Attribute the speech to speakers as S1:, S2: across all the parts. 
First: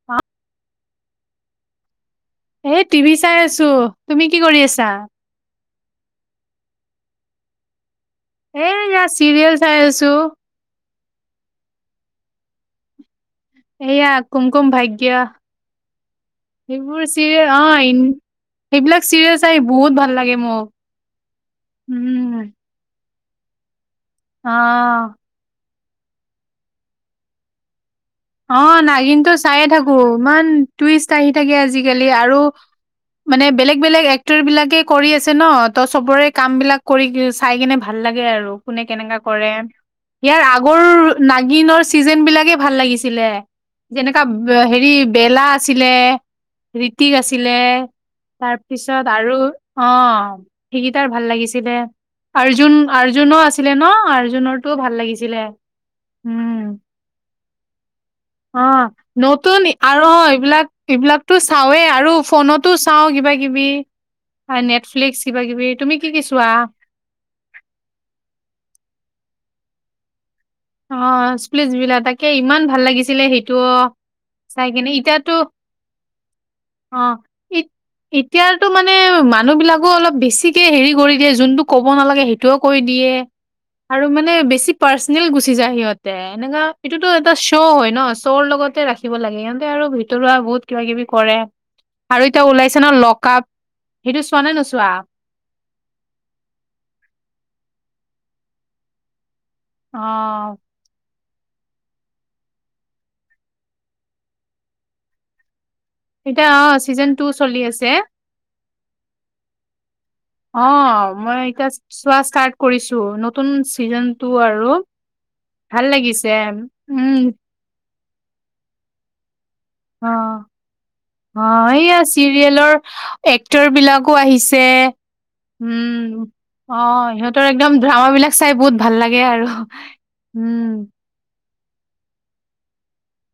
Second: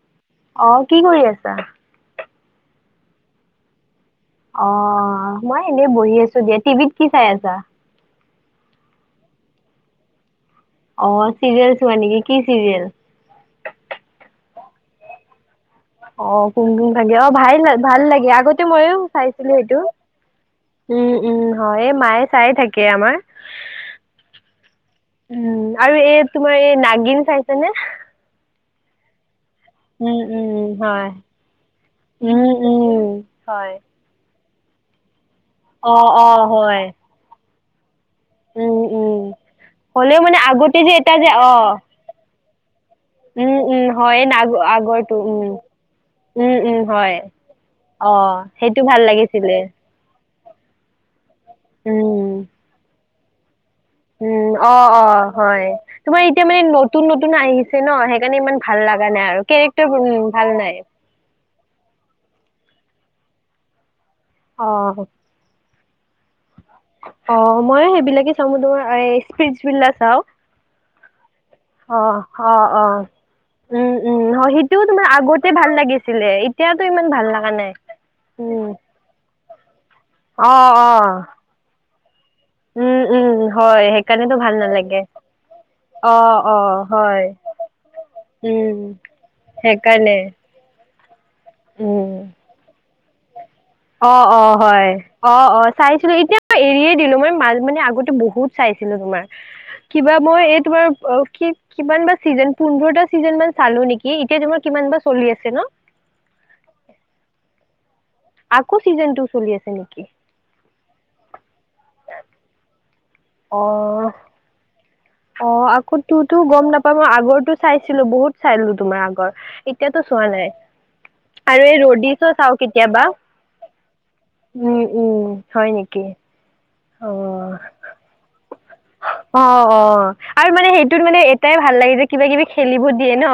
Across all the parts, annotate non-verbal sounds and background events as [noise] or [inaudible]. S1: [unintelligible]
S2: অ কি কৰি আছা?
S1: এই টিভি চাই আছো। তুমি কি কৰি
S2: অ
S1: আছা
S2: মই এনেই বহি আছো দিয়া, টিভিত কি চাই আছা?
S1: এ ইয়াত চিৰিয়েল চাই আছো।
S2: অ চিৰিয়েল চোৱা নেকি? কি চিৰিয়েল?
S1: এয়া কুমকুম ভাগ্য।
S2: অ কুম কুম ভাগ্য, অ ভাই ভাল লাগে, আগতে ময়ো
S1: সেইবিলাক চিৰিয়েল
S2: চাইছিলো
S1: চাই
S2: সেইটো।
S1: বহুত ভাল লাগে মোক
S2: উম, উম হয় এই মায়ে চায়ে
S1: উম
S2: থাকে আমাৰ।
S1: অ।
S2: উম আৰু এই তোমাৰ এই নাগিন চাইছানে?
S1: অ নাগিনতো চাইয়ে থাকোঁ,
S2: উম
S1: ইমান
S2: উম হয়
S1: টুইষ্ট আহি থাকে আজিকালি আৰু
S2: উম উম
S1: মানে
S2: হয়।
S1: বেলেগ, বেলেগ এক্টৰবিলাকে কৰি আছে ন, ত
S2: অ
S1: চবৰে
S2: অ হয়
S1: কামবিলাক কৰি [unintelligible] চাই কেনে ভাল লাগে আৰু
S2: উম
S1: কোনে
S2: উম
S1: কেনেকা কৰে?
S2: হ'লেও মানে
S1: ইয়াৰ
S2: আগতে
S1: আগৰ
S2: যে এটা যে অ
S1: নাগিনৰ চিজনবিলাকে ভাল লাগিছিলে।
S2: উম উম হয়
S1: যেনেকা
S2: নাগ
S1: বে হেৰি
S2: আগৰটো উম
S1: বেলা আছিলে।
S2: উম উম
S1: ৰিতিক
S2: হয়
S1: আছিলে
S2: অ সেইটো ভাল
S1: তাৰপিছত আৰু
S2: লাগিছিলে
S1: অ সেইকেইটাৰ ভাল লাগিছিলে।
S2: উম
S1: আৰ্জুন, আৰ্জুনো আছিলে ন?
S2: উম
S1: অৰ্জুনৰটোও
S2: অ
S1: ভাল
S2: অ
S1: লাগিছিলে
S2: হয়, তোমাৰ এতিয়া মানে
S1: উম
S2: নতুন, নতুন আহি ছে ন সেইকাৰণে ইমান
S1: অ
S2: ভাল লগা নাই আৰু কেৰেক্টাৰবোৰ ভাল নাই।
S1: তো চাওঁৱেই আৰু ফোনতো চাওঁ কিবা- কিবি আ
S2: অ
S1: নেটফ্লিক্স কিবা-কিবি, তুমি কি কি চোৱা?
S2: অ মই সেইবিলাকে চাওঁ, মই তোমাৰ আ এই স্প্লিটছভীলা চাও।
S1: অ চ
S2: অ, অ, অ, উম, উম অ
S1: চাই
S2: সেইটোও
S1: কিনে
S2: তোমাৰ
S1: এতিয়াতো
S2: আগতে ভাল লাগিছিলে এ তিয়াতো
S1: অ
S2: ইমান ভাল লগা
S1: ইত-
S2: নাই।
S1: এতিয়াতো
S2: উম
S1: মানে মানুহবিলাকো অলপ
S2: অ
S1: বেছিকে
S2: অ
S1: হেৰি কৰি দিয়ে, যোনটো ক'ব নালাগে সেই টো কৈ
S2: উম
S1: দিয়ে
S2: উম হয়
S1: আৰু মানে
S2: সেইকাৰণেতো ভাল
S1: বেছি
S2: নালাগে
S1: পাৰচনেল গুচি গুচি যায় সিহঁতে,
S2: অ অ
S1: এনেকা এইটোতো
S2: হয়
S1: এটা শ্ব' হয় ন', শ্ব'ৰ
S2: উম
S1: লগতে ৰাখিব লাগে, সিহঁতে আৰু
S2: সেইকাৰণে
S1: ভিতৰুৱা বহুত কিবা কিবি কৰে
S2: উম
S1: আৰু এতিয়া ওলাইছে নহয়, লক আপ
S2: অ' অ', হয়। অ', অ', চাইছিলো, এতিয়াই এৰিয়ে দিলো, মই মাজ, মানে আগতে বহুত চাইছিলো তোমাৰ।
S1: অ
S2: কিবা মই এই তোমাৰ অ', কি কিমান বা ছিজন পোন্ধৰটা ছিজনমান চালো নেকি, এতিয়া তোমাৰ কিমান বা চলি আছে ন'?
S1: এতিয়া অ', চিজন টু চলি আছে।
S2: আকৌ ছিজন টু চলি আছে নেকি?
S1: অ', মই এতিয়া চোৱা ষ্টাৰ্ট কৰিছো, নতুন চিজন
S2: অ',
S1: টু আৰু।
S2: অ',
S1: ভাল
S2: আকৌ তো
S1: লাগিছে
S2: টো গম নাপা মই,
S1: উম
S2: আগৰটো চাইছিলো, বহুত চালো তোমাৰ আগৰ। এতিয়াতো
S1: অ
S2: চোৱা নাই। আৰু
S1: অ',
S2: এই
S1: এইয়া
S2: ৰ'ডিছো চাও
S1: চিৰিয়েলৰ
S2: কেতিয়াবা
S1: এক্টৰ বিলাকো আহিছে,
S2: উম উম হয় নেকি
S1: উম। অ', সিহঁতৰ একদম ড্ৰামা বিলাক চাই বহুত ভাল
S2: অ
S1: আৰু উম।
S2: তাই, ভাল লাগে যে কিবা কিবি খেলিব দিয়ে ন'।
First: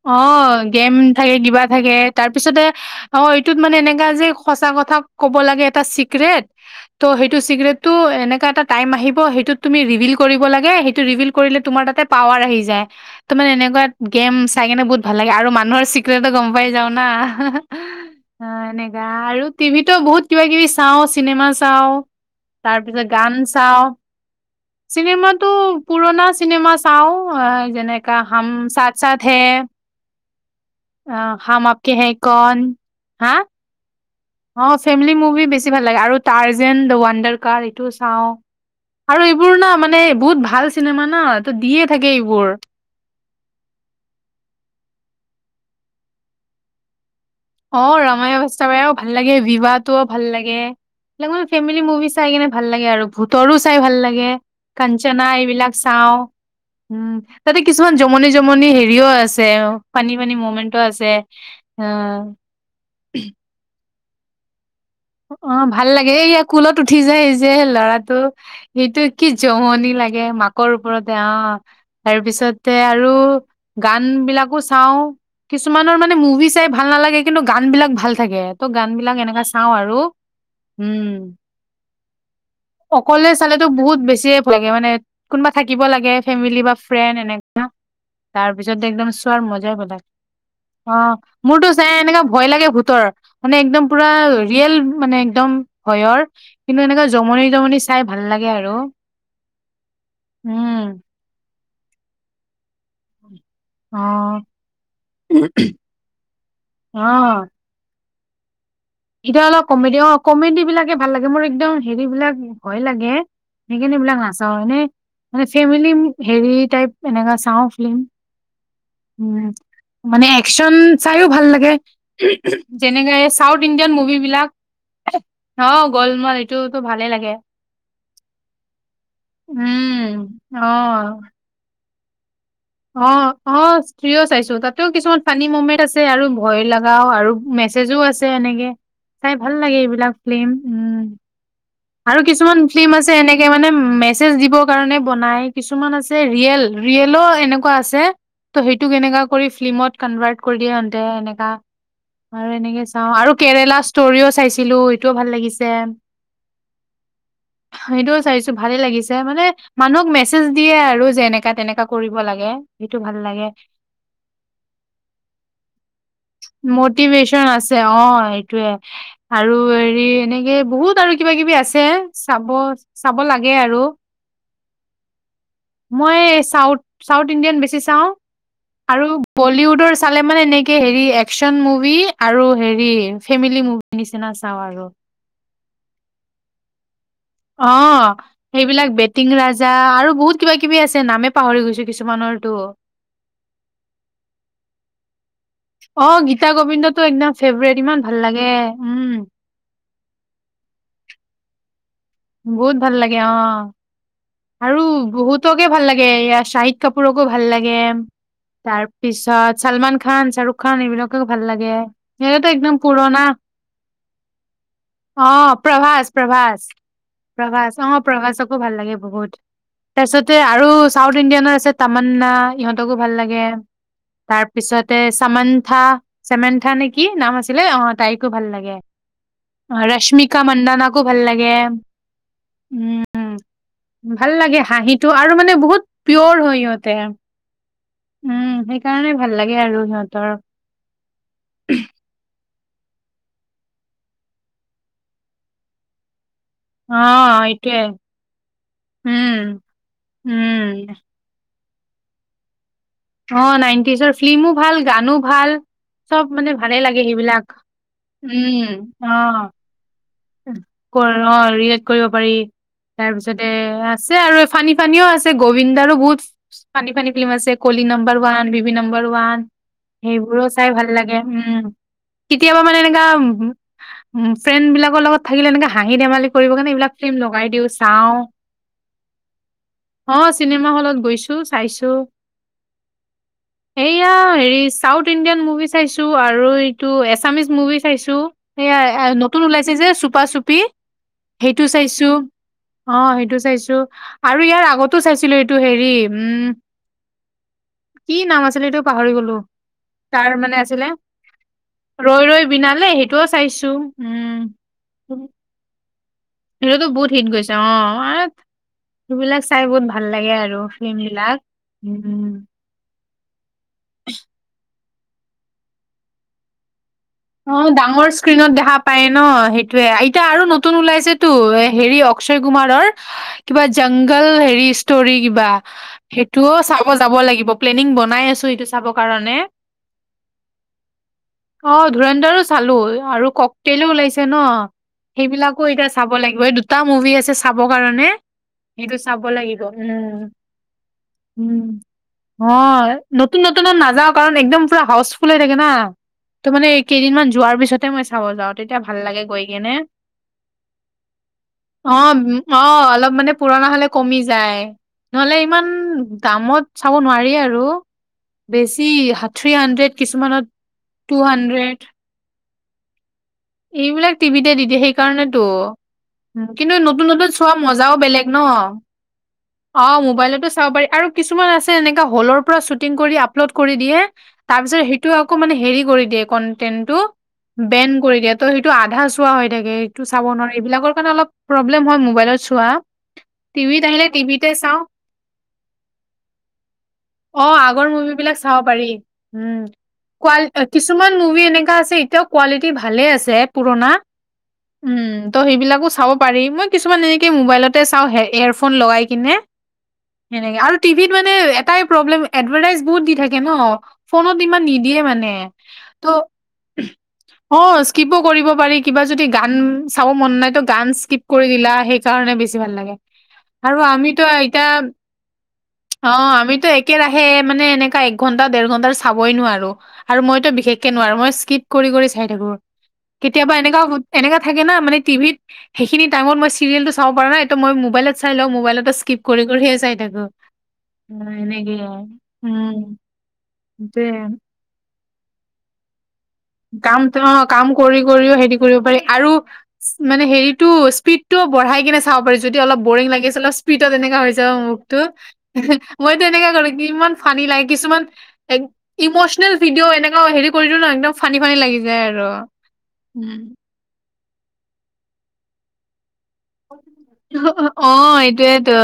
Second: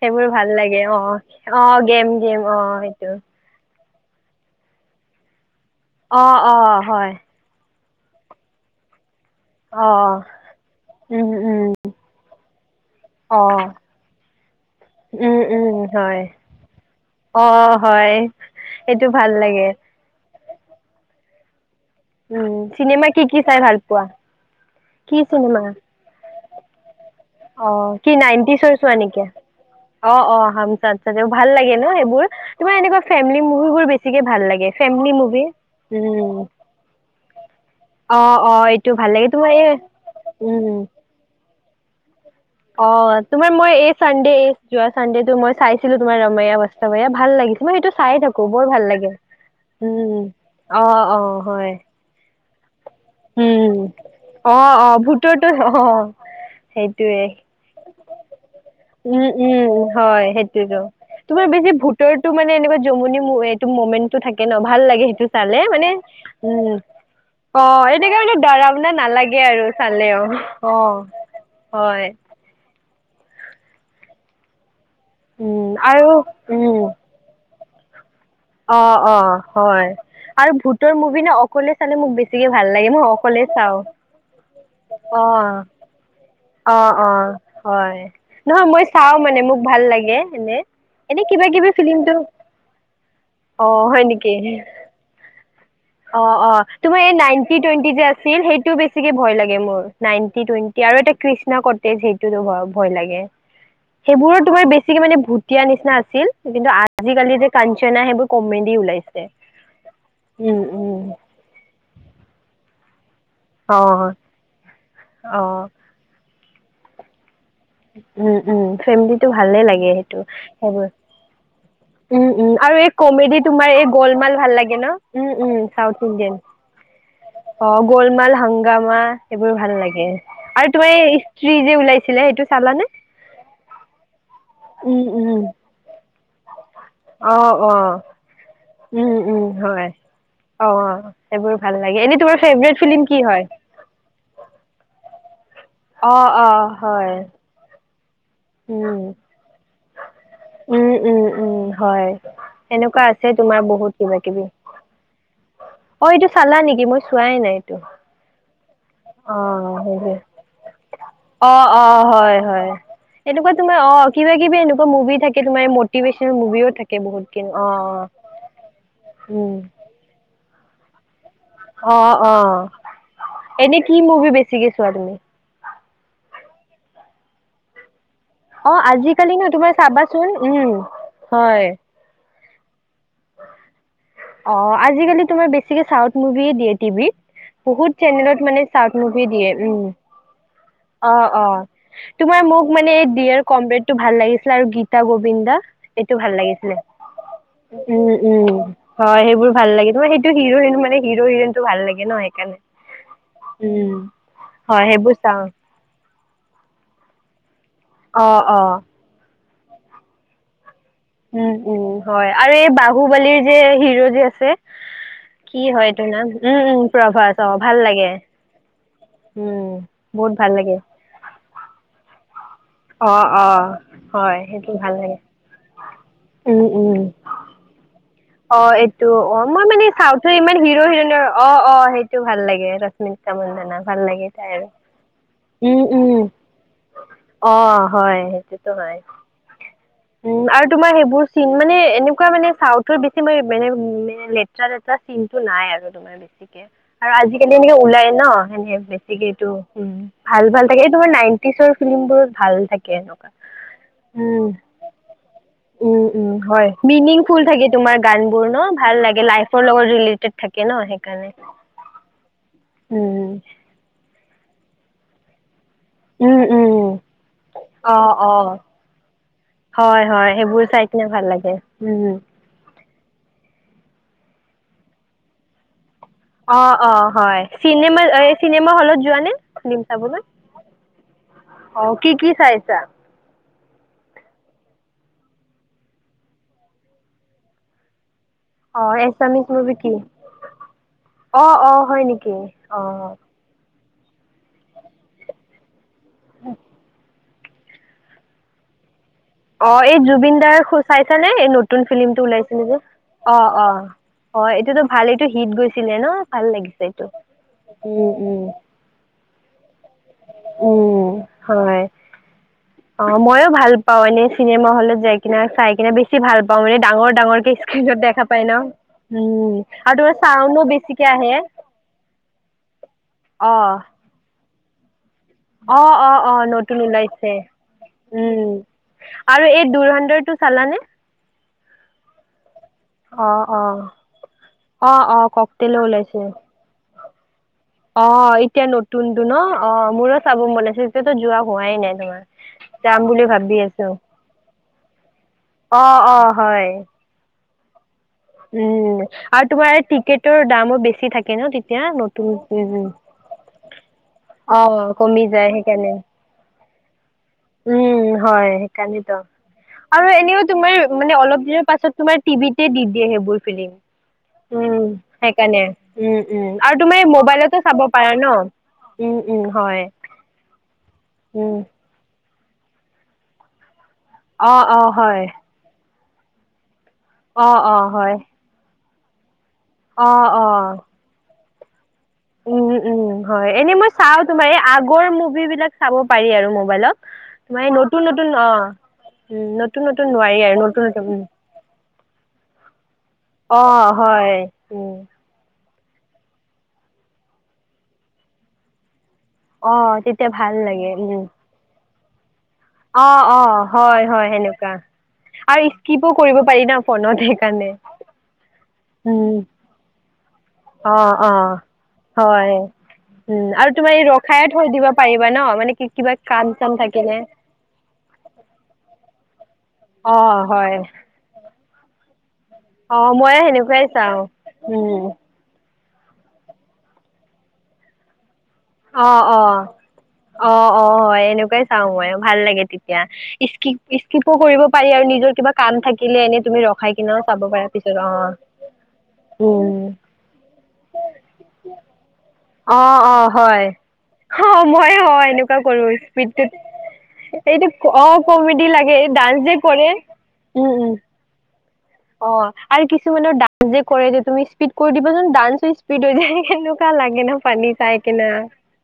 S2: সেইবোৰ ভাল
S1: অ',
S2: লাগে
S1: গেম
S2: অ
S1: থাকে,
S2: অ
S1: কিবা থাকে,
S2: গেম
S1: তাৰ
S2: গেম অ
S1: পিছতে
S2: সেইটো
S1: অ' টোত মানে এনেকা যে সচাঁ কথা ক'ব লাগে এটা
S2: অ
S1: চিক্ৰেট
S2: অ
S1: ত'
S2: হয়
S1: সেই চিগ্ৰেটটো, এনেকা এটা টাইম আহিব, সেইটো তুমি
S2: অ
S1: ৰিভিল কৰিব লাগে, সেইটো ৰিভিল
S2: উম
S1: কৰিলে
S2: উম
S1: তোমাৰ তাতে পাৱাৰ আহি যায়।
S2: অ
S1: তাৰমানে এনেকুৱা গেমছ নে বহুত ভাল লাগে,
S2: উম
S1: আৰু
S2: উম
S1: মানুহৰ
S2: হয়
S1: চিক্ৰেতো গম পাই যাও না।
S2: অ হয় সেইটো
S1: এনেকা
S2: ভাল
S1: আৰু
S2: লাগে
S1: টিভিতো বহুত কিবা কিবি চাও, চিনেমা চাও।
S2: উম
S1: তাৰপিছত
S2: চিনেমা কি
S1: গান
S2: কি চাই ভাল
S1: চাওঁ,
S2: পোৱা কি
S1: চিনেমাটো
S2: চিনেমা
S1: পুৰণা চিনেমা চাও,
S2: অ কি
S1: যেনেকা হাম
S2: নাইনটিচৰ
S1: চাথ
S2: চোৱা
S1: চাথ
S2: নেকি
S1: হে।
S2: অ', অ' হাম চাথ চাথ,
S1: অ',
S2: ভাল
S1: হাম
S2: লাগে
S1: আপকে
S2: ন'
S1: হে
S2: সেইবোৰ,
S1: কন
S2: তোমাৰ এনেকুৱা
S1: হা
S2: ফেমিলি মুভি বোৰ বেছি বেছিকে ভাল লাগে
S1: অ', ফেমিলি মুভি বেছি ভাল লাগে আৰু
S2: উম
S1: টাৰ্জেন দ্য ৱানডাৰ কাৰ এইটো
S2: অ
S1: চাওঁ।
S2: অ এইটো ভাল
S1: আৰু
S2: লাগে তোমাৰ
S1: এইবোৰ
S2: এই
S1: না, মানে বহুত
S2: উম,
S1: ভাল চিনেমা না, ত' দিয়ে থাকে এইবোৰ।
S2: অ', তোমাৰ মই এই চানডে, এই যোৱা চানডেটো মই চাইছিলো, তোমাৰ ৰমইয়া বাস্ত ভাইয়া, ভাল লাগিছিল।
S1: অ', ৰমায়া বস্তাভাইয়াও ভাল লাগে, ভিভা টোও
S2: উম,
S1: ভাল লাগে,
S2: অ' অ'
S1: মানে
S2: হয়।
S1: ফেমিলি মুভি চাই কেনে ভাল লাগে আৰু ভূতৰো
S2: উম,
S1: চাই ভাল লাগে,
S2: অ' অ'
S1: কাঞ্চনা
S2: ভূতৰতো
S1: এইবিলাক
S2: অ'
S1: চাওঁ। উম,
S2: সেইটোয়ে।
S1: তাতে কিছুমান জমনি জমনি হেৰিও
S2: উম,
S1: আছে,
S2: উম,
S1: ফানী
S2: হয়
S1: ফানী ম'মেন্টো
S2: সেইটোতো।
S1: আছে।
S2: তোমাৰ বেছি
S1: অ'।
S2: ভূতৰটো মানে এনেকুৱা জমনি মু- এইটো মমেণ্টটো থাকে ন', ভাল লাগে সেইটো। চালে
S1: অ', ভাল
S2: মানে
S1: লাগে, এইয়া
S2: উম,
S1: কুলত উঠি যে, এই যে
S2: অ'
S1: লাৰা টো,
S2: এনেকা মানে ডৰাৱনা
S1: সেইটো কি
S2: নালাগে আৰু
S1: জমনি
S2: চালেও
S1: লাগে, মাকৰ
S2: অ'
S1: ওপৰতে অ',
S2: হয়।
S1: তাৰ পিছত তে আৰু, গান বিলাকো চাও।
S2: উম,
S1: কিছুমানৰ
S2: আৰু
S1: মানে মুভি চাই
S2: উম।
S1: ভাল নালাগে কিন্তু গান বিলাক ভাল থাকে। ত' গান
S2: অ'
S1: বিলাক
S2: অ'
S1: এনেকা চাওঁ
S2: হয়।
S1: আৰু
S2: আৰু ভূতৰ মুভি
S1: উম
S2: ন', অকলে চালে মোক বেছিকে ভাল লাগে, মই অকলে চাওঁ। অ'।
S1: দিব লাগে। ফেমিলি বা
S2: অ',
S1: ফ্ৰেণ্ড
S2: অ',
S1: এনেকা,
S2: হয়।
S1: তাৰ
S2: নহয়
S1: পিছত
S2: মই
S1: একদম
S2: চাওঁ
S1: চোৱাৰ
S2: মানে মোক
S1: মজাই
S2: ভাল
S1: বেলেগ।
S2: লাগে এনে।
S1: অ',
S2: এনে কিবা
S1: মোৰতো
S2: কিবি
S1: চাই
S2: ফিল্মটো
S1: এনেকা ভয় লাগে ভূতৰ, মানে একদম
S2: অ', হয়
S1: পুৰা
S2: নেকি?
S1: ৰিয়েল মানে একদম ভয়ৰ
S2: অ', অ',
S1: কিন্তু
S2: তুমি
S1: এনেকা
S2: এই
S1: জমনি
S2: নাইনটি
S1: জমনি
S2: টুৱেণ্টি
S1: চাই
S2: যে
S1: ভাল
S2: আছিল,
S1: লাগে
S2: সেইটো
S1: আৰু
S2: বেছিকে ভয় লাগে মোৰ। নাইনটি টুৱেণ্টি,
S1: উম
S2: আৰু এটা কৃষ্ণা ক'টেজ সেইটোৰো ভ- ভয় লাগে।
S1: অ
S2: সেইবোৰো তোমাৰ বেছিকে মানে ভুটিয়া নিচিনা আছিল, কিন্তু আজিকালি
S1: অ
S2: যে কাঞ্চনা সেইবোৰ কমেডি ওলাই
S1: এতিয়া অলপ কমেডি অ' কমেডি বিলাকে ভাল লাগে। মোৰ একদম হেৰি বিলাক ভয় লাগে। সেইকাৰনে
S2: অ',
S1: এইবিলাক নাচাও। এনে মানে
S2: অ'।
S1: ফেমিলি হেৰি টাইপ এনেকা চাওঁ।
S2: উম উম ফেমিলিটো ভালে লাগে সেইটো
S1: মানে একচন
S2: সেইবোৰ
S1: চাইও ভাল লাগে।
S2: উম উম আৰু
S1: যেনেকা এই
S2: কমেডি
S1: চাউথ
S2: তোমাৰ এই
S1: ইণ্ডিয়ান মুভি
S2: গলমাল
S1: বিলাক,
S2: ভাল লাগে ন উম উম
S1: অ'
S2: চাউথ
S1: গ'লমাল
S2: ইণ্ডিয়ান
S1: এইটোতো ভালে লাগে।
S2: অ' গ'লমাল হংগামা সেইবোৰ ভাল লাগে।
S1: উম
S2: আৰু তুমি
S1: অ
S2: স্ত্ৰী যে ওলাইছিলে সেইটো চালানে
S1: অ', অ', স্ত্ৰীও চাইছো। তাতেও
S2: উম
S1: কিছুমান
S2: উম
S1: ফানী ম'মেট আছে আৰু ভয় লাগ আৰু
S2: অ অ
S1: মেছেজো আছে এনেকে,
S2: উম
S1: চাই
S2: উম
S1: ভাল লাগে
S2: হয়
S1: এইবিলাক ফিলিম।
S2: অ অ
S1: উম।
S2: সেইবোৰ ভাল লাগে। এনে
S1: আৰু
S2: তোমাৰ
S1: কিছুমান
S2: ফেভৰেট
S1: ফিলিম
S2: ফিল্ম
S1: আছে
S2: কি হয়
S1: এনেকে মানে, মেছ [unintelligible] দিবৰ কাৰণে বনাই কিছুমান
S2: অ
S1: আছে
S2: অ
S1: ৰিয়েল
S2: হয়
S1: ৰিয়েলো এনেকুৱা আছে। ত' সেইটোক
S2: উম
S1: এনেকা কৰি ফিল্মত কানভাৰ্ট কৰ
S2: উম
S1: দিয়ান্তে
S2: উম
S1: এনেকা
S2: উম হয়
S1: আৰু এনেকে
S2: এনেকুৱা
S1: চাওঁ
S2: আছে
S1: আৰু
S2: তোমাৰ
S1: কেৰেলা
S2: বহুত কিবা
S1: ষ্টৰিও
S2: কিবি
S1: চাইছিলোঁ টো ভাল লাগিছে।
S2: অ, এইটো চালা নেকি মই চোৱাই নাই এইটো।
S1: সেইটোও চাইছো ভালে লাগিছ যে
S2: অ
S1: মানে মানুহক
S2: সেইটোৱে
S1: মেছেজ দিয়ে আৰু যে এনেকা
S2: অ',
S1: তেনেকা
S2: অ',
S1: কৰিব
S2: হয়,
S1: লাগে,
S2: হয়।
S1: সেইটো ভাল লাগে।
S2: এনেকুৱা তোমাৰ অ', কিবা কিবি এনেকুৱা মুভি থাকে তোমাৰ এই মটিভেচন মুভিও থাকে বহুত
S1: মটিভেশ্যন
S2: খিন অ,
S1: আছে অ, এইটোৱে।
S2: উম,
S1: আৰু হেৰি এনেকে বহুত আৰু কিবা কিবি আছ
S2: অ, অ, এনে কি মুভি বেছিকে চোৱা তুমি?
S1: মই চাউথ চাউথ ইণ্ডিয়ান বেছি চাওঁ।
S2: অ',
S1: আৰু
S2: আজিকালি ন তোমাৰ
S1: বলীউডৰ চালে
S2: চাবাচোন
S1: মানে
S2: উম,
S1: এনেকে হেৰি একচন
S2: হয়।
S1: মুভি আৰু হেৰি ফেমিলি [inaudible] নিচিনা চাওঁ আৰু।
S2: জিকালি তোমাৰ বেছি ছিকে চাউথ মুভিয়ে দিয়ে টিভিত।
S1: অ
S2: বহুত চেনেলত মানে
S1: সেইবিলাক
S2: চাউত মুভি
S1: বেটিং
S2: দিয়ে
S1: ৰাজা
S2: উম,
S1: আৰু বহুত কিবা কিবি আছে
S2: অ,
S1: নামে
S2: অ,
S1: পাহৰি গৈছো
S2: তোমাৰ
S1: কিছুমানৰতো
S2: মোক মানে এই দিয়েৰ কমৰেডটো ভাল লাগিছিলে আৰু গীতা গবিন্দা।
S1: অ, গীতা গবিন্দটো একদম ফেভৰেট ইমান
S2: উম,
S1: ভাল লাগে
S2: উম,
S1: উম
S2: হয়, সেইবোৰ ভাল লাগে তোমাৰ সেইটো হিৰোইন মানে হিৰো হিৰইনটো ভাল লাগে নহয়?
S1: বহুত ভাল লাগে অ, আৰু
S2: হয় সেইবোৰ চাওঁ
S1: বহুতকে ভাল লাগে এয়া চাহিদ কাপুৰকো ভাল লাগে।
S2: অ, অ,
S1: তাৰ পিছত ছালমান খান, শ্বাহৰুখ খান এইবিলাক
S2: উম, উম, হয়, আৰু এই বাহুবালিৰ যে হিৰ' যে আছে
S1: অ,
S2: কি হয়
S1: প্ৰভাচ
S2: এইটোৰ নাম উম
S1: প্ৰভাচ
S2: উম প্ৰভাস
S1: প্ৰভাচ
S2: ভাল
S1: অ,
S2: লাগে
S1: প্ৰভাচক কো ভাল লাগে বহুত।
S2: উম বহুত
S1: তাৰপিছতে
S2: ভাল
S1: আৰু
S2: লাগে
S1: চাউথ ইণ্ডিয়ানৰ আছে তামান্না ইহঁত
S2: অ, অ, হয়
S1: তাৰ
S2: সেইটো ভাল
S1: পিছতে
S2: লাগে
S1: চামান্থা
S2: উম
S1: চেমেন্থা নে
S2: উম
S1: কি নাম আছিলে, অ, তাইক
S2: অ, এইটো, অ, মই মানে চাউথৰ ইমান হিৰ'
S1: মন্দানাকো ভাল
S2: হিৰইনৰ অ,
S1: লাগে
S2: অ, সেইটো ভাল লাগে
S1: উম
S2: ৰশ্মি [unintelligible]
S1: ভাল লাগে হাঁহিটো আৰু মানে বহুত
S2: উম
S1: পিয়ৰ হয় সিহঁতে।
S2: অ, হয়,
S1: উম,
S2: সেইটোতো হয়,
S1: সেইকাৰণে ভাল লাগে আৰু সিহঁতৰ
S2: উম আৰু তোমাৰ সেইবোৰ চিন মানে এনেকুৱা মানে চাউথৰ বেছি মানে [unintelligible] লেতৰা লেতৰা চিনটো নাই আৰু। [unintelligible] বেছি কে আৰু
S1: অ',
S2: আজিকালি এনেকে
S1: এইটোয়ে
S2: ওলাই ন এনে বেছিকে
S1: উম,
S2: এইটো উম, ভাল
S1: উম,
S2: ভাল থাকে এই তোমাৰ নাইনতিছৰ ফিলিমবোৰত ভাল থাকে। এনেকুৱা।
S1: অ, নাইনটিজৰ
S2: উম,
S1: ফ্লিমো ভাল গানো ভাল
S2: উম,
S1: চব
S2: উম,
S1: মানে
S2: হয়
S1: ভালেই লাগে
S2: মিনিংফুল
S1: সেইবিলাক,
S2: থাকে তোমাৰ গান বোৰ
S1: উম,
S2: ন ভাল
S1: অ,
S2: লাগে লাইফৰ লগত ৰিলেটেড থাকে ন
S1: ক
S2: সেইকাৰণে।
S1: অ, ৰিয়েক্ট কৰিব পাৰি
S2: উম,
S1: তাৰপিছতে আছে আৰু ফানী ফানীও আছে গোবিন্দাৰো বহুত
S2: উম, উম,
S1: ফানী ফানী ফ্লিম আছে ক'লি
S2: অ',
S1: নাম্বাৰ ৱান,
S2: অ',
S1: বিবি নাম্বাৰ ৱান। সেইবোৰো চাই ভাল লাগে উম। কেতিয়াবা মানে এনেকা, উম ফ্ৰেণ্ড বিলাকৰ লগত থাকিলে এনেকা হাঁহি ধেমালি কৰিব
S2: অ,
S1: কাৰণে
S2: অ,
S1: এইবিলাক ফিল্ম
S2: হয়,
S1: লগাই দিও
S2: চিনেমা
S1: চাও।
S2: এই চিনেমা হলত যোৱা নে ফ্লিম
S1: অ
S2: চাবলৈ?
S1: চিনেমা হলত গৈছো চাইছো
S2: অ' কি কি চাইছা?
S1: [inaudible] এইয়া হেৰি চাউথ ইণ্ডিয়ান মুভি চাইছো আৰু এইটো এছামিছ মুভি চাইছো।
S2: অ
S1: এইয়া নতুন
S2: এছামিছ
S1: ওলাইছে
S2: মুভি
S1: যে
S2: কি
S1: চুপা চুপি
S2: অ
S1: সেইটো
S2: অ হয়
S1: চাইছো
S2: নেকি
S1: অ' সেই সিটো চাইছো আৰু ইয়াৰ আগতো চাইছিলো এইটো হেৰি উম'। কি নাম আছিল সেইটো পাহৰি গলো।
S2: অ' এই
S1: তাৰ
S2: জুবিন
S1: মানে
S2: দাৰ
S1: আছিলে
S2: চাইছানে এই নতুন ফিল্ম টো
S1: ৰৈ ৰৈ
S2: ওলাইছিলে যে
S1: বিনালে সেইটোও
S2: অ'
S1: চাইছো
S2: অ'
S1: উম
S2: অ' এইটোতো ভাল এইটো হিট গৈছিলে ন'। ভাল
S1: সেইতো
S2: লাগিছে
S1: তো
S2: এইটো
S1: বহুত হিট গৈছে অ' আ
S2: উম উম
S1: সেইবিলাক চাই বহুত ভাল লাগে আৰু ফিল্ম
S2: উম
S1: বিলাক।
S2: হয় অ' ময়ো ভাল পাও এনে চিনেমা হলত যাই কিনে চাই কিনে বেছি বেছি ভাল পাও মানে ডাঙৰ ডাঙৰকে
S1: অ
S2: স্ক্ৰীণত
S1: ডাঙৰ
S2: দেখা পাই ন উম আৰু তোমাৰ
S1: এয়া আৰু
S2: চাউনো
S1: নতুন
S2: বেছিকে
S1: ওলাইছেতো
S2: আহে
S1: এ হেৰি অক্ষয় কুমাৰৰ
S2: অ
S1: কিবা জংগল হেৰি ষ্ট'ৰী কিবা
S2: অ অ অ
S1: সেইটো
S2: নতুন
S1: চাব যাব
S2: ওলাইছে
S1: লাগিব প্লেনিং বনাই আছ সেইটো চাব কাৰণে।
S2: টো চালানে?
S1: অ' ধুৰন্ধৰ চালো। অ' আৰু ককতেলো ওলাইছে ন'
S2: অ', অ',
S1: সেইবিলাকো
S2: ককতেলো
S1: এতিয়া চাব
S2: ওলাইছে
S1: লাগিব দুটা মুভি আছে চা চাব কাৰণে
S2: অ', এতিয়া
S1: সেইটো
S2: নতুনটো
S1: চাব
S2: ন
S1: লাগিব
S2: অ', মোৰো
S1: উম,
S2: চাব মন আছে এতিয়াতো যোৱা
S1: উম।
S2: হোৱাই নাই তোমাৰ।
S1: অ'
S2: যাম বুলি
S1: নতুন
S2: ভাবি
S1: নতুনত
S2: আছো
S1: নাযাও কাৰণ একদম পুৰা হাউচফুল হৈ থাকে না
S2: অ', অ',
S1: ত'মানে
S2: হয়।
S1: কেইদিনমান যোৱাৰ পিছত তেতিয়া মই চাব যাম।
S2: উম আৰু তোমাৰ টিকেটৰ দামো বেছি থাকে ন' তেতিয়া
S1: অ উম,
S2: নতুন উম,
S1: অ'
S2: উম
S1: অলপ মানে পুৰণা হ'লে কমি যায়
S2: অ', কমি
S1: নহ'লে
S2: যায়
S1: ইমান
S2: সেইকাৰণে
S1: দামত চাব নোৱাৰি আৰু।
S2: উম, হয়
S1: বেছি
S2: সেইকাৰণেতো
S1: থ্ৰী হাণ্ড্ৰেড
S2: আৰু
S1: কিছুমানত
S2: এনেও তোমাৰ
S1: টু
S2: মানে অলপ দিনৰ
S1: হাণ্ড্ৰেড
S2: পাছত তোমাৰ টিভিতে দি দিয়ে সেইবোৰ ফিলিম।
S1: এইবিলাক টিভিতে দি দিয়ে
S2: উম,
S1: সেইকাৰণেতো
S2: সেইকাৰণে উম, উম, আৰু
S1: কিন্তু
S2: তুমি
S1: নতুন নতুন চোৱা
S2: মোবাইলতো
S1: ম
S2: চাব
S1: মজাও
S2: পাৰা
S1: বেলেগ ন'।
S2: উম, উম, হয়
S1: অ' মোবাইলতো চাব পাৰি আৰু কিছুমান
S2: উম।
S1: আছে এনেককা হলৰ পৰা চু শ্বুটিং কৰি আপলড কৰি দিয়ে
S2: অ',
S1: তাৰপিছত
S2: অ',
S1: সেইটো
S2: হয়,
S1: আকৌ মানে হেৰি কৰি দিয়ে কণ্টেণ্ট তো
S2: অ', অ',
S1: বেন
S2: হয়,
S1: কৰি দিয়ে ত' সেইটো আধা চোৱা হৈ থাকে সেইটো চাব
S2: অ',
S1: নোৱাৰে
S2: অ'।
S1: এইবিলাকৰ কাৰণে অলপ প্ৰব্লেম হয় মোবাইলত
S2: উম,
S1: চোৱা
S2: উম, হয় এনে
S1: টিভিত
S2: মই
S1: আহিলে
S2: চাও তোমাৰ
S1: টিভিতে
S2: এই
S1: চাওঁ
S2: আগৰ মুভি বিলাক চাব পাৰি আৰু মোবাইলত
S1: অ
S2: তোমাৰ এই
S1: আগৰ
S2: নতুন
S1: মুভিবিলাক
S2: নতুন অ' নতুন
S1: কোৱা
S2: নোৱাৰি আৰু নতুন নতুন
S1: কিছুমান
S2: উম।
S1: মুভি এনেকা আছে এতিয়াও কোৱালিটি ভালে আছে
S2: অ',
S1: পুৰণা
S2: হয়,
S1: উম'। উ ত' সেইবিলাকো চাব পাৰি মই কিছুমান এনেকে মোবাইলতে চাও এয়ৰফোন লগাই কিনে।
S2: অ', তেতিয়া ভাল
S1: সেনেকা আৰু
S2: লাগে
S1: টিভিত
S2: উম।
S1: মানে এটাই প্ৰব্লেম এডভাৰটাইজ বহুত দি
S2: অ',
S1: থাকে ন'
S2: অ', হয়, হয়,
S1: ফোনত ইমান
S2: সেনেকুৱা
S1: নিদিয়ে মানে
S2: আৰু
S1: ত'
S2: স্কিপো কৰিব পাৰি ন ফোনত সেইকাৰণে।
S1: স্ক্ৰীপো কৰিব পাৰি কিবা যদি
S2: উম,
S1: গান চাব মন নাই তো গান
S2: অ',
S1: স্কিপ কৰি
S2: অ',
S1: দিলা সেইকাৰণে
S2: হয়।
S1: বেছি ভাল লাগে।
S2: উম,
S1: আৰু
S2: তোমাৰ এই
S1: আমিতো
S2: ৰখাইও থৈ
S1: এতিয়া
S2: দিব পাৰিবা ন মানে কি কিবা
S1: অ'
S2: কাম
S1: আমিতো
S2: চাম
S1: একে
S2: থাকিলে
S1: ৰাহে মানে এশেকা এক ঘন্টা, ডেৰ ঘন্টা চাবই নোৱাৰো আৰু
S2: অ',
S1: মইতো
S2: হয়।
S1: বিশেষকে নোৱাৰো মইটো স্ক্ৰী কৰি কৰি চাই থাকো।
S2: অ মইয়ো
S1: কেতিয়াবা এনেকা
S2: সেনেকুৱাই চাওঁ
S1: এনেকা থাকে না মানে
S2: উম
S1: টিভিত সেইখিনি টাইমত মই চিৰিয়েলটো চাব পাৰা নাই টো মই মোবলত চাই লও মোবাইত।
S2: অ' অ' অ' অ' হয় এনেকুৱাই চাও মই ভাল লাগে
S1: উম,
S2: তেতিয়া। স্কিপ
S1: সেইটোয়ে।
S2: স্কিপো কৰিব পাৰি আৰু নিজৰ কিবা কাম থাকিলে এনে তুমি ৰখাই
S1: কাম
S2: কিনেও
S1: অ
S2: চাব পাৰা
S1: কাম
S2: পিছত
S1: কৰি
S2: অ
S1: কৰিও হেৰি কৰিব পাৰি আৰু।
S2: উম
S1: মানে হেৰিটো স্পীডটো বঢ়াই কিনে চাব পাৰি যদি
S2: অ
S1: অলপ বৰিং
S2: অ
S1: লাগে। অলপ
S2: হয়
S1: স্পীডত এনেকা হৈ
S2: অ
S1: যাব
S2: মই
S1: মুখতো
S2: অ এনেকুৱা
S1: এহ
S2: কৰো
S1: মইতো এনেকা
S2: স্পীডটোত
S1: কৰো কিমান ফানি লাগে
S2: এইটো অ
S1: কিছুমান। এক
S2: কমেডি লাগে এই ডান্স
S1: ইমচনেল
S2: যে কৰে
S1: ভিডিঅ' এনেকা হেৰি
S2: উম
S1: দিও
S2: উম
S1: ন ফানি ফানি লাগি যায় আৰু।
S2: অ আৰু কিছুমানৰ
S1: উম
S2: ডান্স যে কৰে যে তুমি স্পীড কৰি দিবা চোন ডান্সো স্পীড হৈ যায়। কেনেকুৱা লাগে ন ফানি
S1: অ
S2: চাই কিনে।
S1: এইটোয়েতো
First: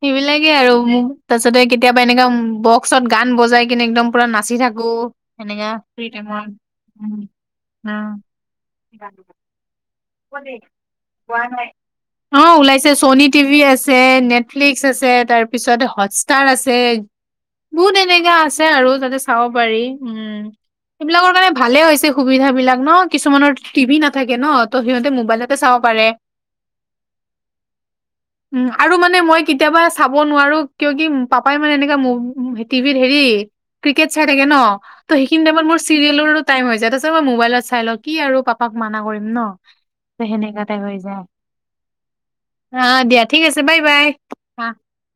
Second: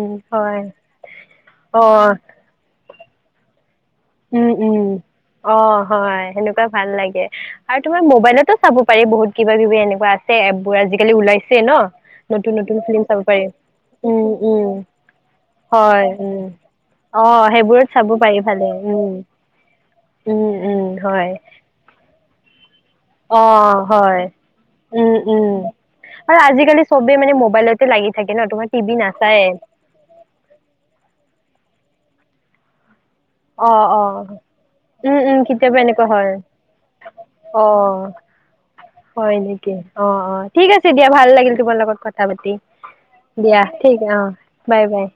S1: সেইবিলাকে আৰু মো তাৰপিছতে কেতিয়াবা
S2: অ
S1: এনেকুৱা বক্সত গান বজাই কিনে একদম। পুৰা
S2: উম
S1: নাচি থাকো
S2: উম অ
S1: এনেকা ফ্ৰী
S2: হয়
S1: টাইমত
S2: সেনেকুৱা ভাল
S1: উম
S2: লাগে আৰু তোমাৰ
S1: উম
S2: মোবাইলতো। চাব পাৰি বহুত কিবা কিবি এনেকুৱা আছে এপবোৰ আজিকালি
S1: কোৱা
S2: ওলাইছে
S1: নাই
S2: ন।
S1: অ
S2: নতুন নতুন
S1: ওলাইছে
S2: ফিল্ম চাব
S1: চ'নি
S2: পাৰি
S1: টিভি আছে
S2: উম উম
S1: নেটফ্লিক্স আছে তাৰপিছত
S2: হয়
S1: হটষ্টাৰ
S2: উম।
S1: আছে
S2: অ সেইবোৰত
S1: বহুত
S2: চাব
S1: এনেকা
S2: পাৰি
S1: আছে
S2: ভালে।
S1: আৰু
S2: উম,
S1: তাতে চাব পাৰি উম
S2: উম,
S1: সেইবিলাক
S2: হয়।
S1: কাৰণে ভালে হৈছে সুবিধা বিলাক ন। কিছুমানৰ
S2: অ',
S1: টিভি
S2: হয়,
S1: নাথাকে ন ত' সিহঁতে
S2: উম, উম।
S1: মোবাইলতে চাব পাৰে।
S2: আৰু আজিকালি চবে মানে মোবাইলতে লাগি থাকে ন
S1: উম
S2: তোমাৰ
S1: আৰু
S2: টিভি
S1: মানে মই
S2: নাচায়ে।
S1: কেতিয়াবা চাব নোৱাৰোঁ কিয় কি পাপাই মানে এনেকা টিভিত হেৰি।
S2: অ',
S1: ক্ৰিকেট চাই
S2: অ',
S1: থাকে ন ত
S2: উম, উম,
S1: সেইখিনি টাইমত মোৰ
S2: কেতিয়াবা এনেকুৱা হয়।
S1: চিৰিয়েলৰো টাইম হৈ যায় তাৰপিছত মই মবাইলত চাই লওঁ
S2: অ',
S1: কি আৰু পাপা
S2: হয় নেকি অ অ ঠিক
S1: টাইপ
S2: আছে
S1: হৈ
S2: দিয়া
S1: যায়
S2: ভাল লাগিল তোমাৰ লগত কথা পাতি।
S1: অ দিয়া ঠিক আছে বাই
S2: ঠিক
S1: বাই।
S2: অ বাই বাই।